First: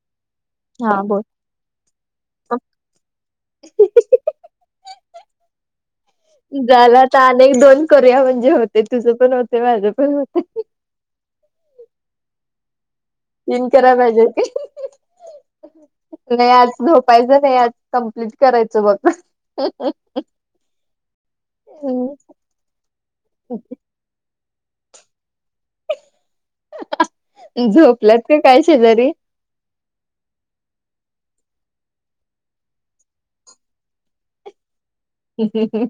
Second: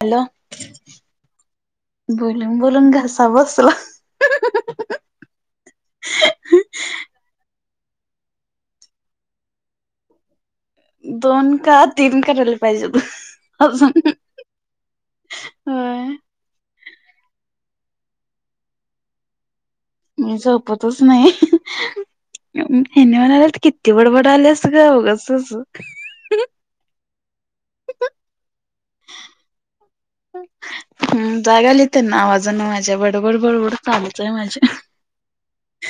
Hello हा बोल. बोलून बोलून घसा बसला. [inaudible] झाला तर अनेक दोन करूया म्हणजे होते तुझं पण होते माझ पण होते. दोन का तीन करायला पाहिजे होतं. तइन कराय पाहिजेत. होय नाय झोपायचं नाही आज कम्प्लीट करायचं बघ. ह हं मी झोपतच नाही, महिनाभरात कित किती बडबडालीस ग, उगचच. झोपल्यात का काय शेजारी? जाग आली त्यांना माझ्या आवाजाने बडबड बडबड चालूच ये. हं हं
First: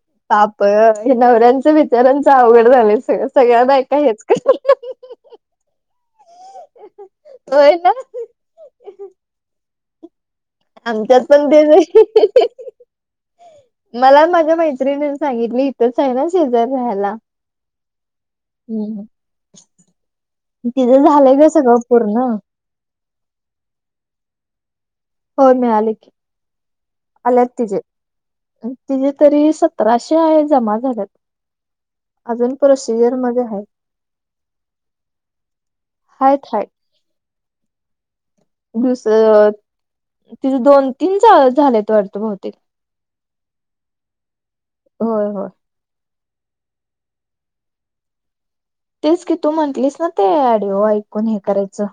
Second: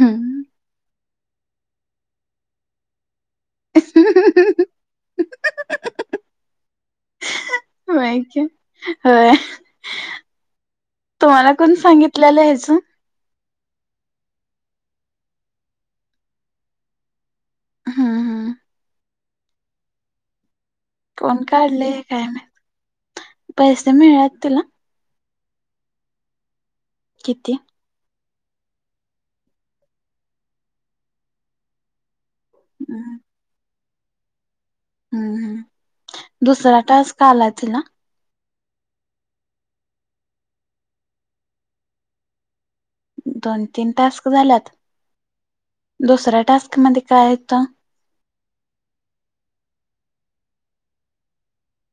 हम्म ताप नवऱ्याचं बिचाऱ्यांचं अवघड झालंय सगळं. सगळ्या बायका हेच हं हं व्हय ना होय की होय. आमच्यात पण तुम्हाला तेच कोण सांगितलेलं हाय. ह्याच हम्म मला माझ्या मैत्रिणी सांगितली इथंच आहे ना शेजार राहायला. हम्म हम्म. तिचं झालय कोण ग सगळं काढलंय पूर्ण, काय झालंय. माहित पैसे मिळालेत तिला? हो मिळाले की आलेत किती तिचे. तिजे तरी सतराशे आहे जमा झाल्यात. अजून हम्म प्रोसिजरमध्ये आहे. हं हं हायत हाय दुसरा टास्क आला तिला आलाय तिला? दुसरं तिचं दोन-तीन झालेत वाटतं बहुतेक दोन-तीन टास्क झाल्यात? होय होय. दुसऱ्या टास्क मध्ये काय आहेत. तेच की तू म्हटलीस ना ते ऐकून हे ऑडिओ ऐकून हे करायचं.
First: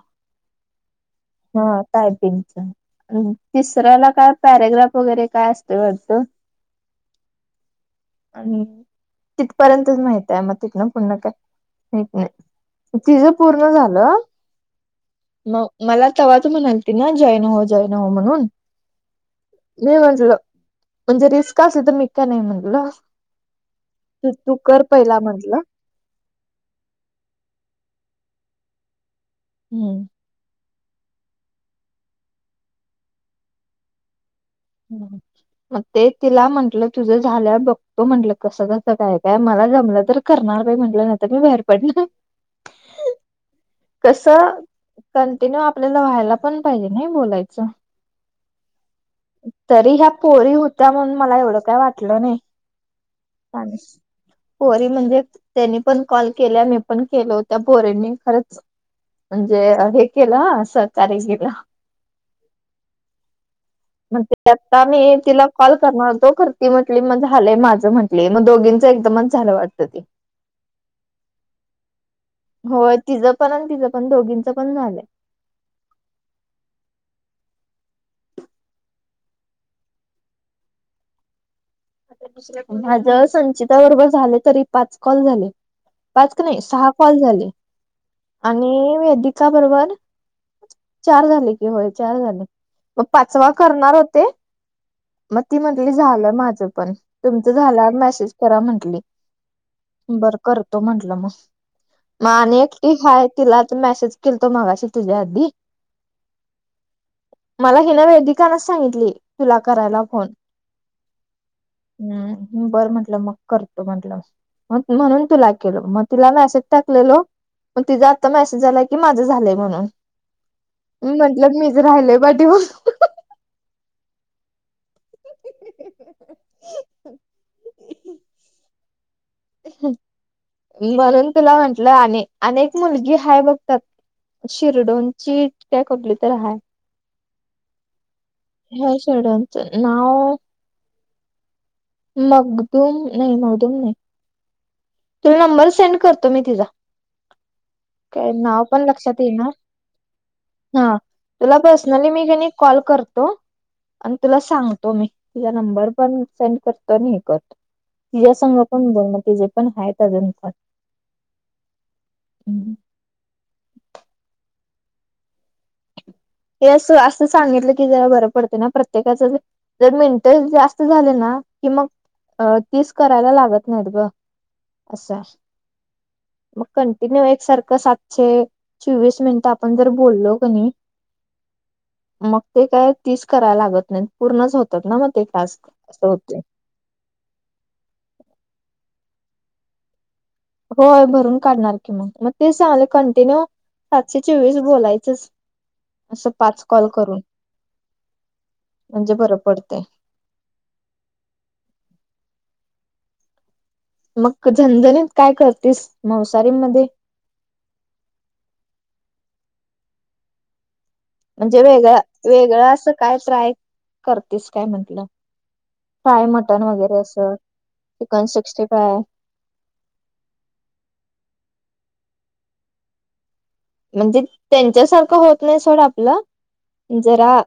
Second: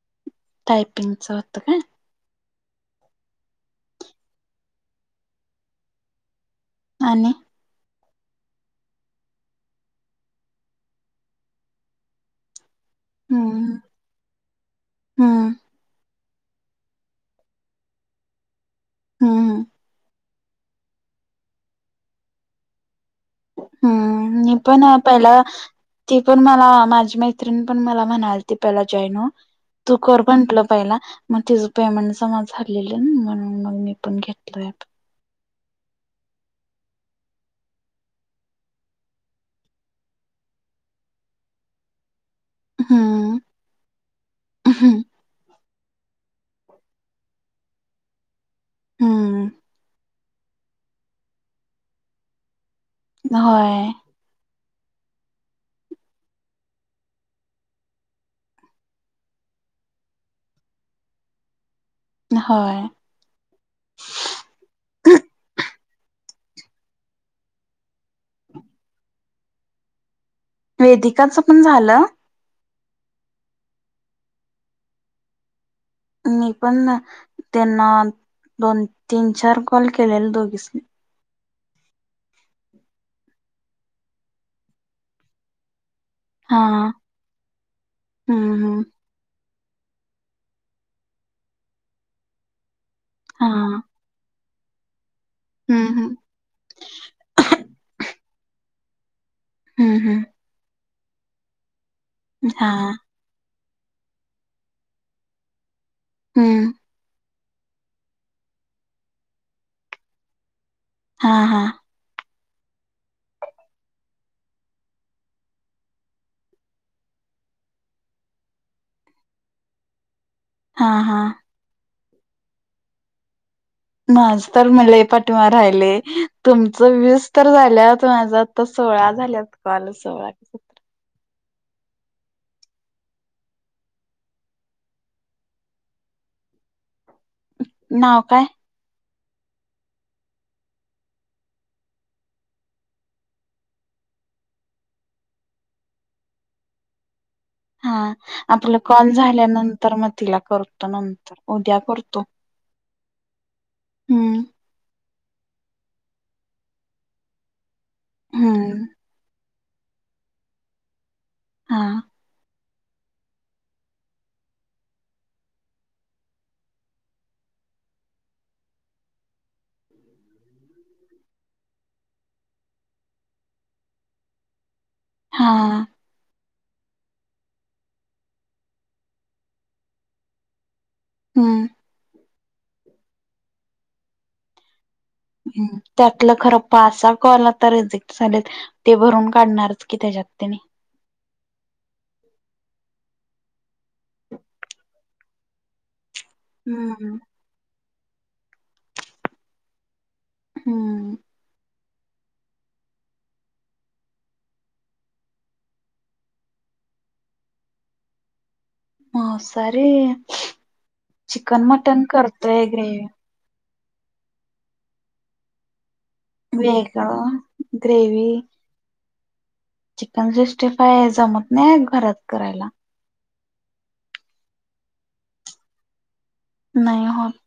टाईपिंगचा होत काय हा टायपिंगच तिसऱ्याला काय पॅरेग्राफ वगैरे काय असतं वाटतं. आणि. आणि तिथपर्यंतच माहित आहे, मग तिथ ना पुढणं काय माहित नाही. तिचं हम्म पूर्ण झालं, हम्म म मला तवा तू म्हणली होती ना, जॉईन हो जॉईन हो म्हणून. हम्म मी म्हणचलो. म्हणजे रिस्क असली तर मीच का नई म्हटलो. हम्म मी पण पहिला. म्हंटलं ती पण मला माझी मैत्रीण पण मला म्हणालती जॉईन हो, तू हम्म. कर म्हटलं पहिला मग तिचं पेमेंट जमा झालेलं, नई म्हणून मग मी पण घेतलय बर. मग ते तिला म्हंटलं तुझं झाल्या बघतो म्हंटलं कसं कसं काय काय, मला जमलं तर करणार बाई म्हटलं नंतर मी बाहेर पडनार हम्म कसं हम्म कंटिन्यू आप आपल्याला व्हायला पण पाहिजे नई बोलायचं. हम्म. तरी ह्या पोरी होत्या म्हणून मला एवढं काय वाटलं नाही, पाणी. होय पोरी म्हणजे त्यांनी पण कॉल केल्या मी पण केलं होत्या पोरीनी खरंच म्हणजे हे केलं असं तरीस घेतलं होय. मग ते आता मी तिला कॉल करणार होतो, खर म्हटली मग झालंय माझं म्हंटली, मग दोघींचं एकदमच. झालं वाटतं ते वेदिकाच पण झालं. होय तिचं पण आणि तिचं पण दोघींचं पण झालंय. मी पण त्यांना दोन तीन चार कॉल केलेल दोघीसनी. माझ संचिता बरोबर झाले, तरी पाच कॉल झाले. पाच क नाही हा सहा कॉल झाले. हम्म, आणि हम्म. वेदिका बरोबर चार झाले कि होय, चार झाले. मग पाचवा हां. करणार होते. मग ती हम्म, म्हंटली हम्म. झालं पण, तुमचं झाल्यावर मेसेज करा म्हंटली. हम्म, हम्म. बरं करतो म्हंटलं मग, मग आणि हां. एकटी हाय तिला एक मेसेज केलतो मगाशी तुझ्या आधी. हम्म. मला हिने वेदिकानेच सांगितली. तुला करायला फोन. हा हा. नाय मी बरं म्हंटलं मग करतो म्हटलं. म्हणून तुला केल मग तिला म असेच टाकलेलो. मग तिचां आत्ता मेसेज आलाय की, माझं झालंय म्हणून. हां, म हां. म्हंटलं मीच राहिलय पाठीवर. माझ तर म लई पाठिमा राहिले तुमच वीस तर झाल्यात माझ. तर सोळा झाल्यात कॉल सोळा म्हणून तुला म्हंटलं, अने अनेक मुलगी हा बघ त्यात. शिरढोणची का कुठली तर हाय. नाव काय? [unintelligible] नाव मगदुम नाही मगदूम नाही. तुल नंबर सेंड करतो मी तिचा. हां. काय नाव आपलं पण कॉल लक्षात येईना झाल्यानंतर मग तिला करतो हा नंतर तुला उद्या पर्सनली करतो. मी कनी कॉल करतो तो आणि तुला हम्म. सांगतो मी तुला नंबर पण सेंड करतो आणि हे कर तिज संघ हम्म. पण बोलण ते जे पण आहे त्याजनंतर हां. [inaudible] [unintelligible] हे अस असं सांगितलं की जरा बरं पडते ना प्रत्येकाचं जर मिनट जास्त झाले ना कि मग अ तीस करायला लागत नाहीत ग असंय. हां. मग कंटिन्यू एकसारखं सातशे चोवीस मिनिटं आपण जर बोललो कणी हम्म. मग ते काय तिस करायला लागत नाही पूर्णच होतात ना मग ते. टास्क हम्म्म असं होते त्यातलं खर पासा कॉल आता रिजेक्ट झालेत ते भरून काढणारच की त्याज्यात त्यांनी. होय भरून काढणार की मंग तेच सांगाले कंटिन्यू पाचशे चोवीस बोलायचंच. असं पाच कॉल हम्म. करून म्हणजे बरं पडतंय. हम्म [unintelligible] मग झणझणीत काय करतेस मावसारी मध्ये? माऊसारी म्हणजे वेगळ वेगळं असं ग्रेवी काय ट्राय करतेस काय म्हंटलं. फाय मटन वगैरे असं वेगळं chicken gravy sixty five. Chicken sixty five जमत नाही घरात करायला. म्हणजे त्यांच्यासारखं होत नाही सोडं आपलं नाही होत जरा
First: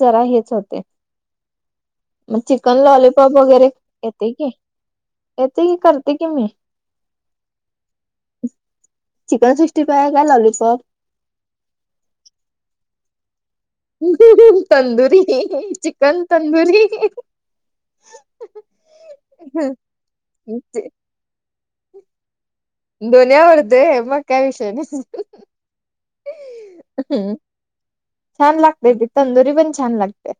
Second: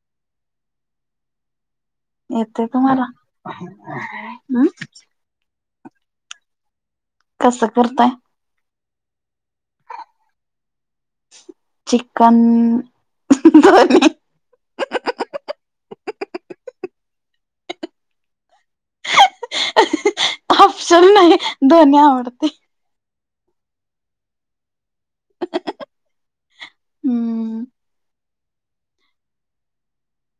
जरा हेच होते. मग येतय चिकन तुम्हाला लॉलीपॉप वगैरे येते की हम् येते की करते की मी. कसं करताय? चिकन सिक्स्टी फाय काय lollipop? Chicken tandoori chicken tandoori. [unintelligible] [unintelligible] Option नाही दोन्ही आवडते. दोन्ही आवडतय मग काय विषय नाही. हम्म छान लागतय ती तंदुरी पण छान लागते.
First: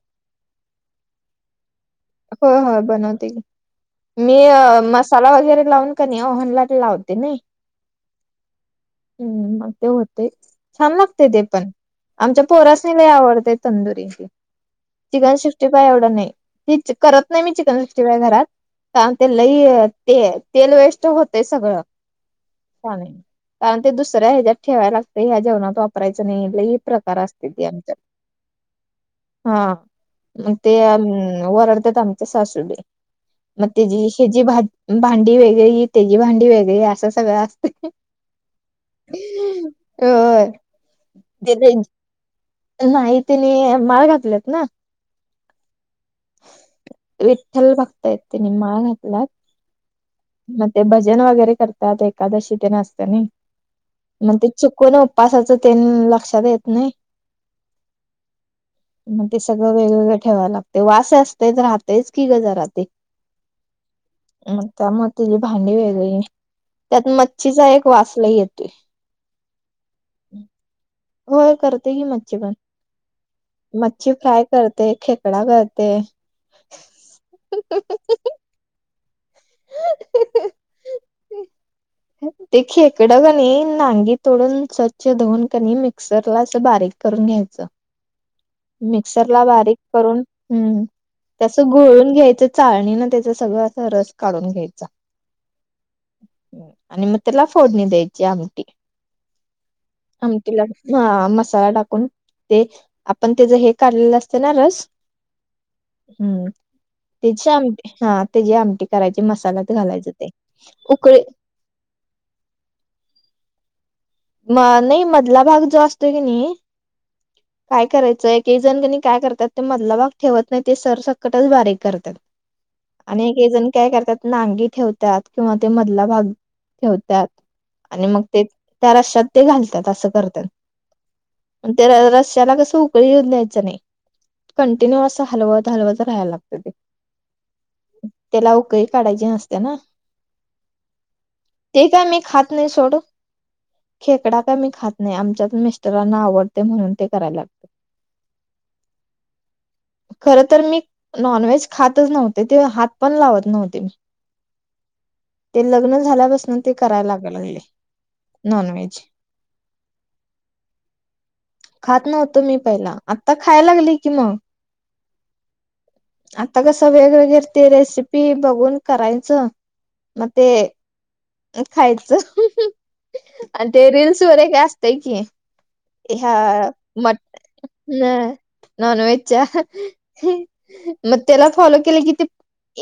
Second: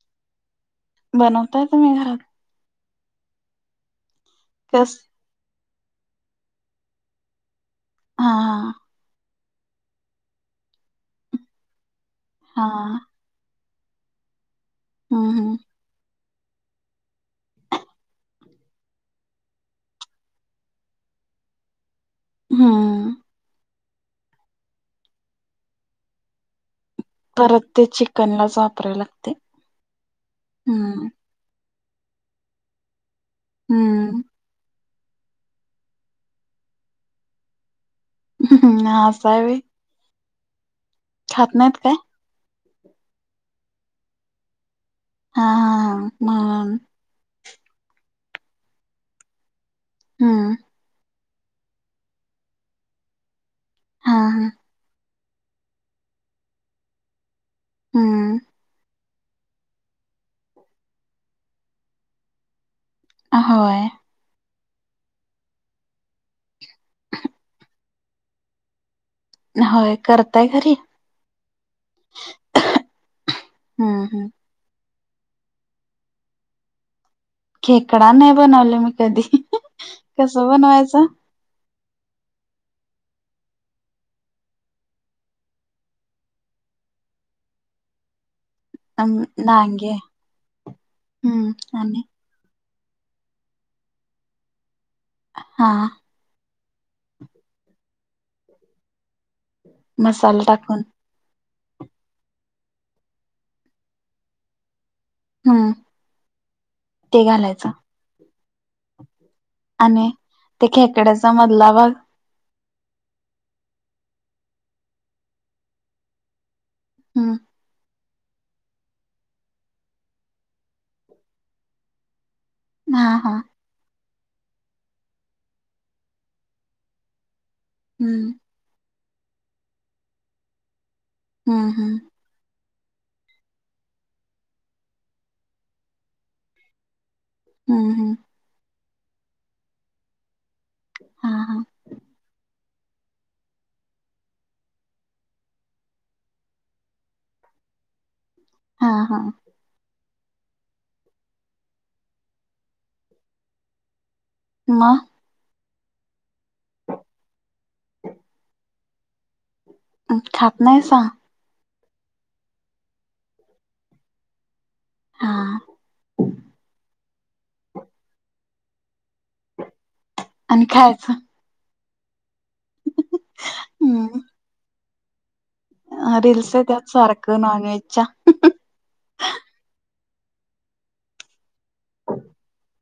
बनवताय तुम्ही घरात? होय होय बनवते कि मी अ कस मस् साला वगैरे लावून का नाही ओहनला लावते नाही. हा हा हा. हम्म मग ते होते छान लागतय ते पण आमच्या हा पोरास्नी लय आवडतंय. तंदुरी ते चिकन हम्म सिक्सटी फाय आवढंत नाही करत नाही मी चिकन सिक्सटी फाय घरात. तान ते लय ते तेल वेस्ट होते सगळं. हम्म्म. कारण ते दुसऱ्या ह्याच्यात ठेवाय लागतंय ह्या जेवणात वापरायचं नाही लई प्रकार अस परत ते चिकनलाच वापराय लागते हां म ते हम्म ओरडतात आमच्या सासूबाई. मग तेजी हम्म हेजी भाजी भांडी वेगळी ह्याची भांडी वेगळी भांडी असं सगळं असतंय. असं हाय व्हय? होय. खात ते ते- नाहीत काय? नाही तेनी माळ घातल्यात ना. हां हां हां. विठ्ठल भक्त आहेत त्यांनी माळ घातल्यात. हम्म मग ते भज भजन वगैरे करतात, एकादशी ते न असते नाही हा मग ते हा चुकून उ पासाचं तेनं लक्षात येत नाही. हम्म. मग ते सगळं वेगवेगळं ठेवायला लागतंय. वास असतंयच राहतेच की गं राहते जरा ते. होय. मंगत्यामुळे त्याजि भांडी वेगळी त्यात मच्छीचा एक वास लय येतोय. होय करताय घरी? होय करते की मच्छी पण हम्म मच्छी हम्म फ्राय करते, खेकडा करते. खेकडा नाय बनवलाय मी कधी कसा? बनवायचा. ह. ते खेकडं क नाही, नांगी तोडून स्वच्छ धुऊून का नई मिक्सरला असं बारीक करून घ्यायचं. अम, मिक्सर ला बारीक डांगे करून हम्म ते हम्म सस आणि घोळून घ्यायचं चाळणीनं त्याचं सगळं अस रस काढून घ्यायचा. हां हां. आणि म त्याला फोडणी द्यायची आमटी. मसाला आमटीला हा टाकून मस् मसाला टाकून ते आपण त्याच हे काढलेलं असते ना रस. हम्म हम्म, ते तेची घालायचं आमटी? हा त्याची आमटी करायची मसाला घालायचं आणि ते. उकळी मधला भाग. म नाही मधला भाग जो असतो कीनी हम्म काय करायचं. एक एक जण का नाही काय करतात? ते मधला भाग ठेवत नाहीत, ते सर सकटच बारीक करत्यात. हा आणि हा एक एक जण काय करतात नांगीग ठेवतात किंवा ते मधला भाग ठेवतात आणि मग हम्म ते- त्या रश्यात ते घालतात असं करतात, हम्म हम्म रश्याला कस उकळी येऊन द्यायचं नाही कंटिन्यू असं हलवत, हलवत राहायला लागतं ते. हम्म हम्म. त्याला उकळी काढायची नसते. ना हा हा ते काय मी खात नाही सोड. खेकडा काय मी खात नाही आमच्यात मिस्टरांना ते आवडतय म्हणून ते कराय लागत हा हा. खर तर मी नॉनव्हेज खातच नव्हते, ते हात पण लावत नव्हते मी. म? ते लग्न झाल्यापासनं ते कराय लागाय लागलंय. नॉनव्हेज. खात नाहीसां? खात नव्हतो मी पहिला आता खायला लागले की मग. हा आता कसं वेगवेगर ते रेसिपी बघून करायचं. मग ते आणि खायचं खायच आणि ते हम्म रीलल्स वगैरे काय असतंय की. ह्या रील्स येत्यात सारखं नॉनव्हेजच्या मटना नॉन व्हेजच्या मग त्याला फॉलो केले कि ते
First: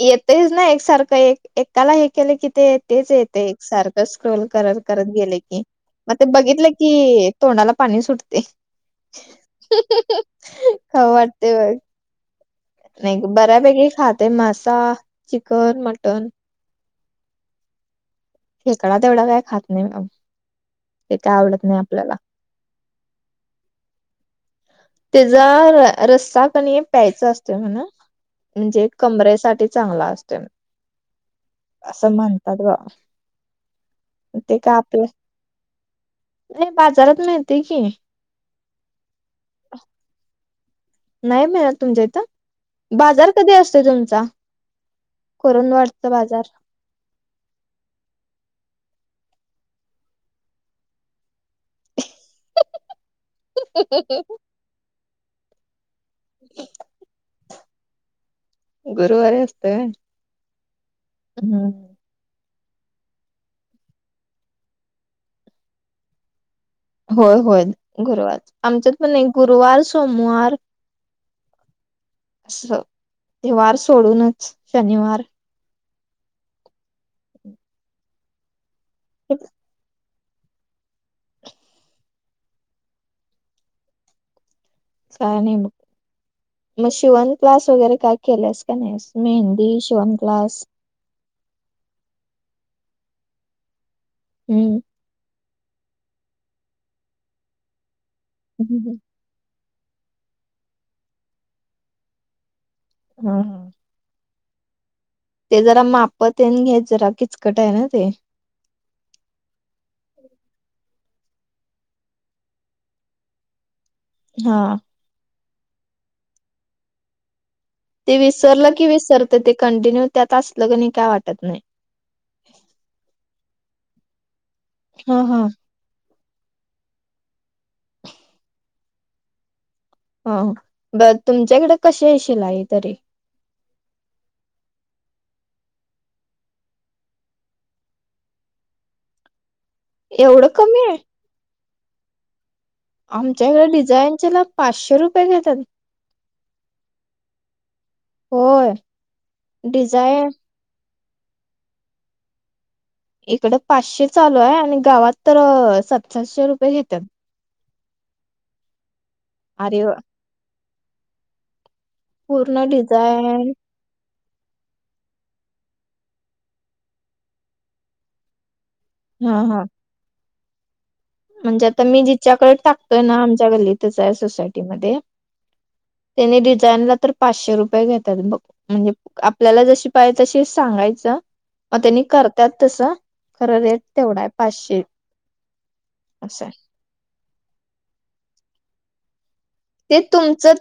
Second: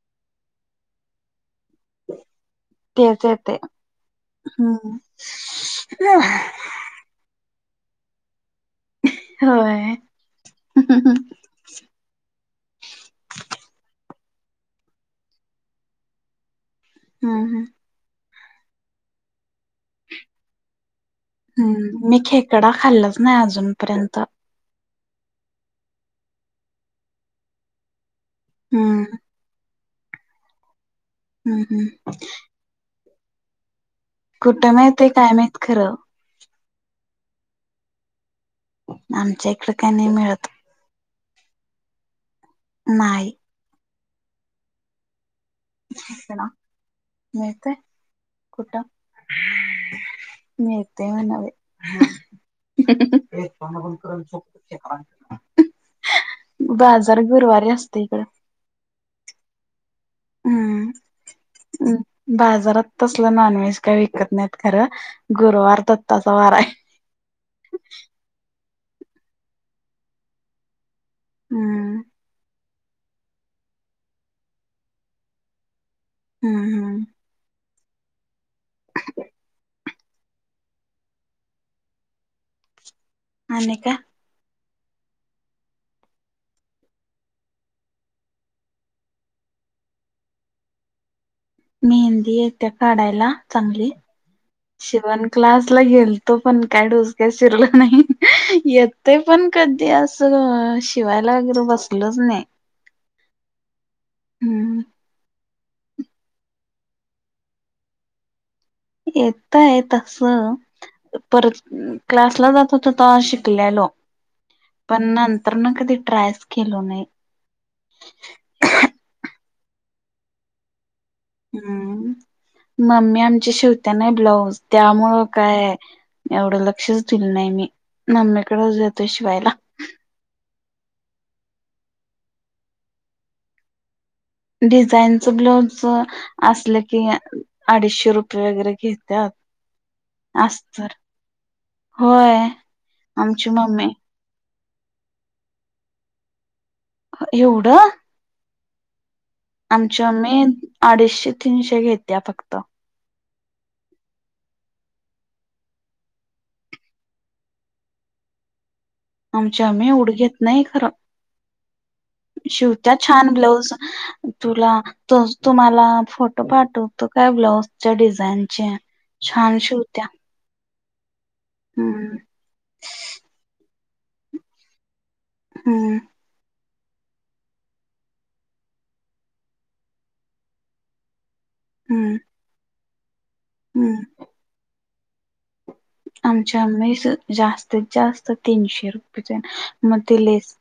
येतयच ना एकसारखं एक एकाला हे केलं की ते तेच येते एक सारखं स्क्रोल करत हम्म करत गेले की मग ते बघितले क कि तोंडाला पाणी सुटते. होय. ते व [unintelligible] नाही ग बऱ्यापैकी खाते मासा, चिकन, मटन. हम् हम. खेकडा तेवढा काय खात नाही ते काय आवडत नाही हम्म आपल्याला. मी खेकडा खाल्लाच नाही अजूनपर्यंत. तेचा र रसा कनी प्यायचा असतोय म्हण म्हणजे हम्म कमरेसाठी चांगला असतोय हम्म हम्म असं म्हणतात बा. ते कुठ काय आपल्या मिळतय काय माहित खरं. नाही बाजारात मिळतय की. आमच्या इकड काही नाही मिळत. नाही मिळत तुमच्या इथं, बाजार नाही कधी असते तुमचा? कुरुंदवाडचा बाजार. होय काय कुठ? मिळतय मन बाई. बाजार गुरुवारी असते इकड. गुरुवारी असतोय होय? हम ह. बाजारात तसलं नॉनव्हेज काय विकत नाहीत खरं गुरुवार दत्ताचा वार आहे. होय होय गुरुवार आमच्यात पण नाही गुरुवार सोमवार हम्म. अस हे वार सोडूनच शनिवार हम्म. हम्म क [unintelligible] आणि काय? काय नाही बग. मग शिवण क्लास वगैरे काय केलेस का नाही मेहंदी, शिवण क्लास मेहंदी येत्या काढायला चांगली. हम्. शेवण क्लासला गेलतो पण काय डोसक्यात शिरला नाही हम्म येतय पण कधी असं शिवायला वैगैरे बसलोच नाही. ह. हम्म ते जरा माप तेन घ्याच जरा किचकट आहे ना ते. येतय तस. परत क्लासला जात होतो तवा शिकलेलो. हा. पण नंतरन कधी ट्रायच केलो नाही. ते विसरलं की विसरते ते कंटिन्यू त्यात असल कनी काय वाटत नाही. ह मम्मी आमची शिवते ना ब्लाऊज त्यामुळ हा हा. काय एवढं लक्षच दिलं नाही मी मम्मीकडेच देतो शिवायला. हा बर तुमच्याकडे कशीआहे शीलाई आहे तरी? डिझाईनचं ब्लाऊज असलं की अडीचशे रुपये वगैरे घेतात. एवढं कमी अस्तर आहे होय. आमची आमच्याकडे मम्मी डिझाईन चेला पाचशे रुपये घेतात. एवढं? होय. आमच्या डिझाईन मम्मी अडीचशे तीनशे घेत्या फक्त. इकडे पाचशे चालू हाय आणि गावात तर सात सातशे रुपये घेतात. आमची अरे मम्मी वा येवड घेत नाही खरं. पूर्ण शिवत्या छान डिझाईन ब्लाऊज तुला तो तुम्हाला फोटो पाठवतो काय ब्लाऊजच्या डिझाईनचे. हा छान हा. शिवत्यां. म्हणजे आता मी जिच्याकडे टाकतोय ना आमच्या गल्लीतच आहे सोसायटीमध्ये. हम्म. त्यांनी डिझाईन ला तर पाचशे रुपये घेतात बघ. म्हणजे आपल्याला जशी पाय जे तशे सांगायचं. मग त्यांनी हम्म करतात तसं खरं रेट हम्म तेवढा आहे पाचशे. असं आहे आमच्या मिस जास्तीत जास्त तीनशे रुपयाच्या ते मध्ये तुमचं लेस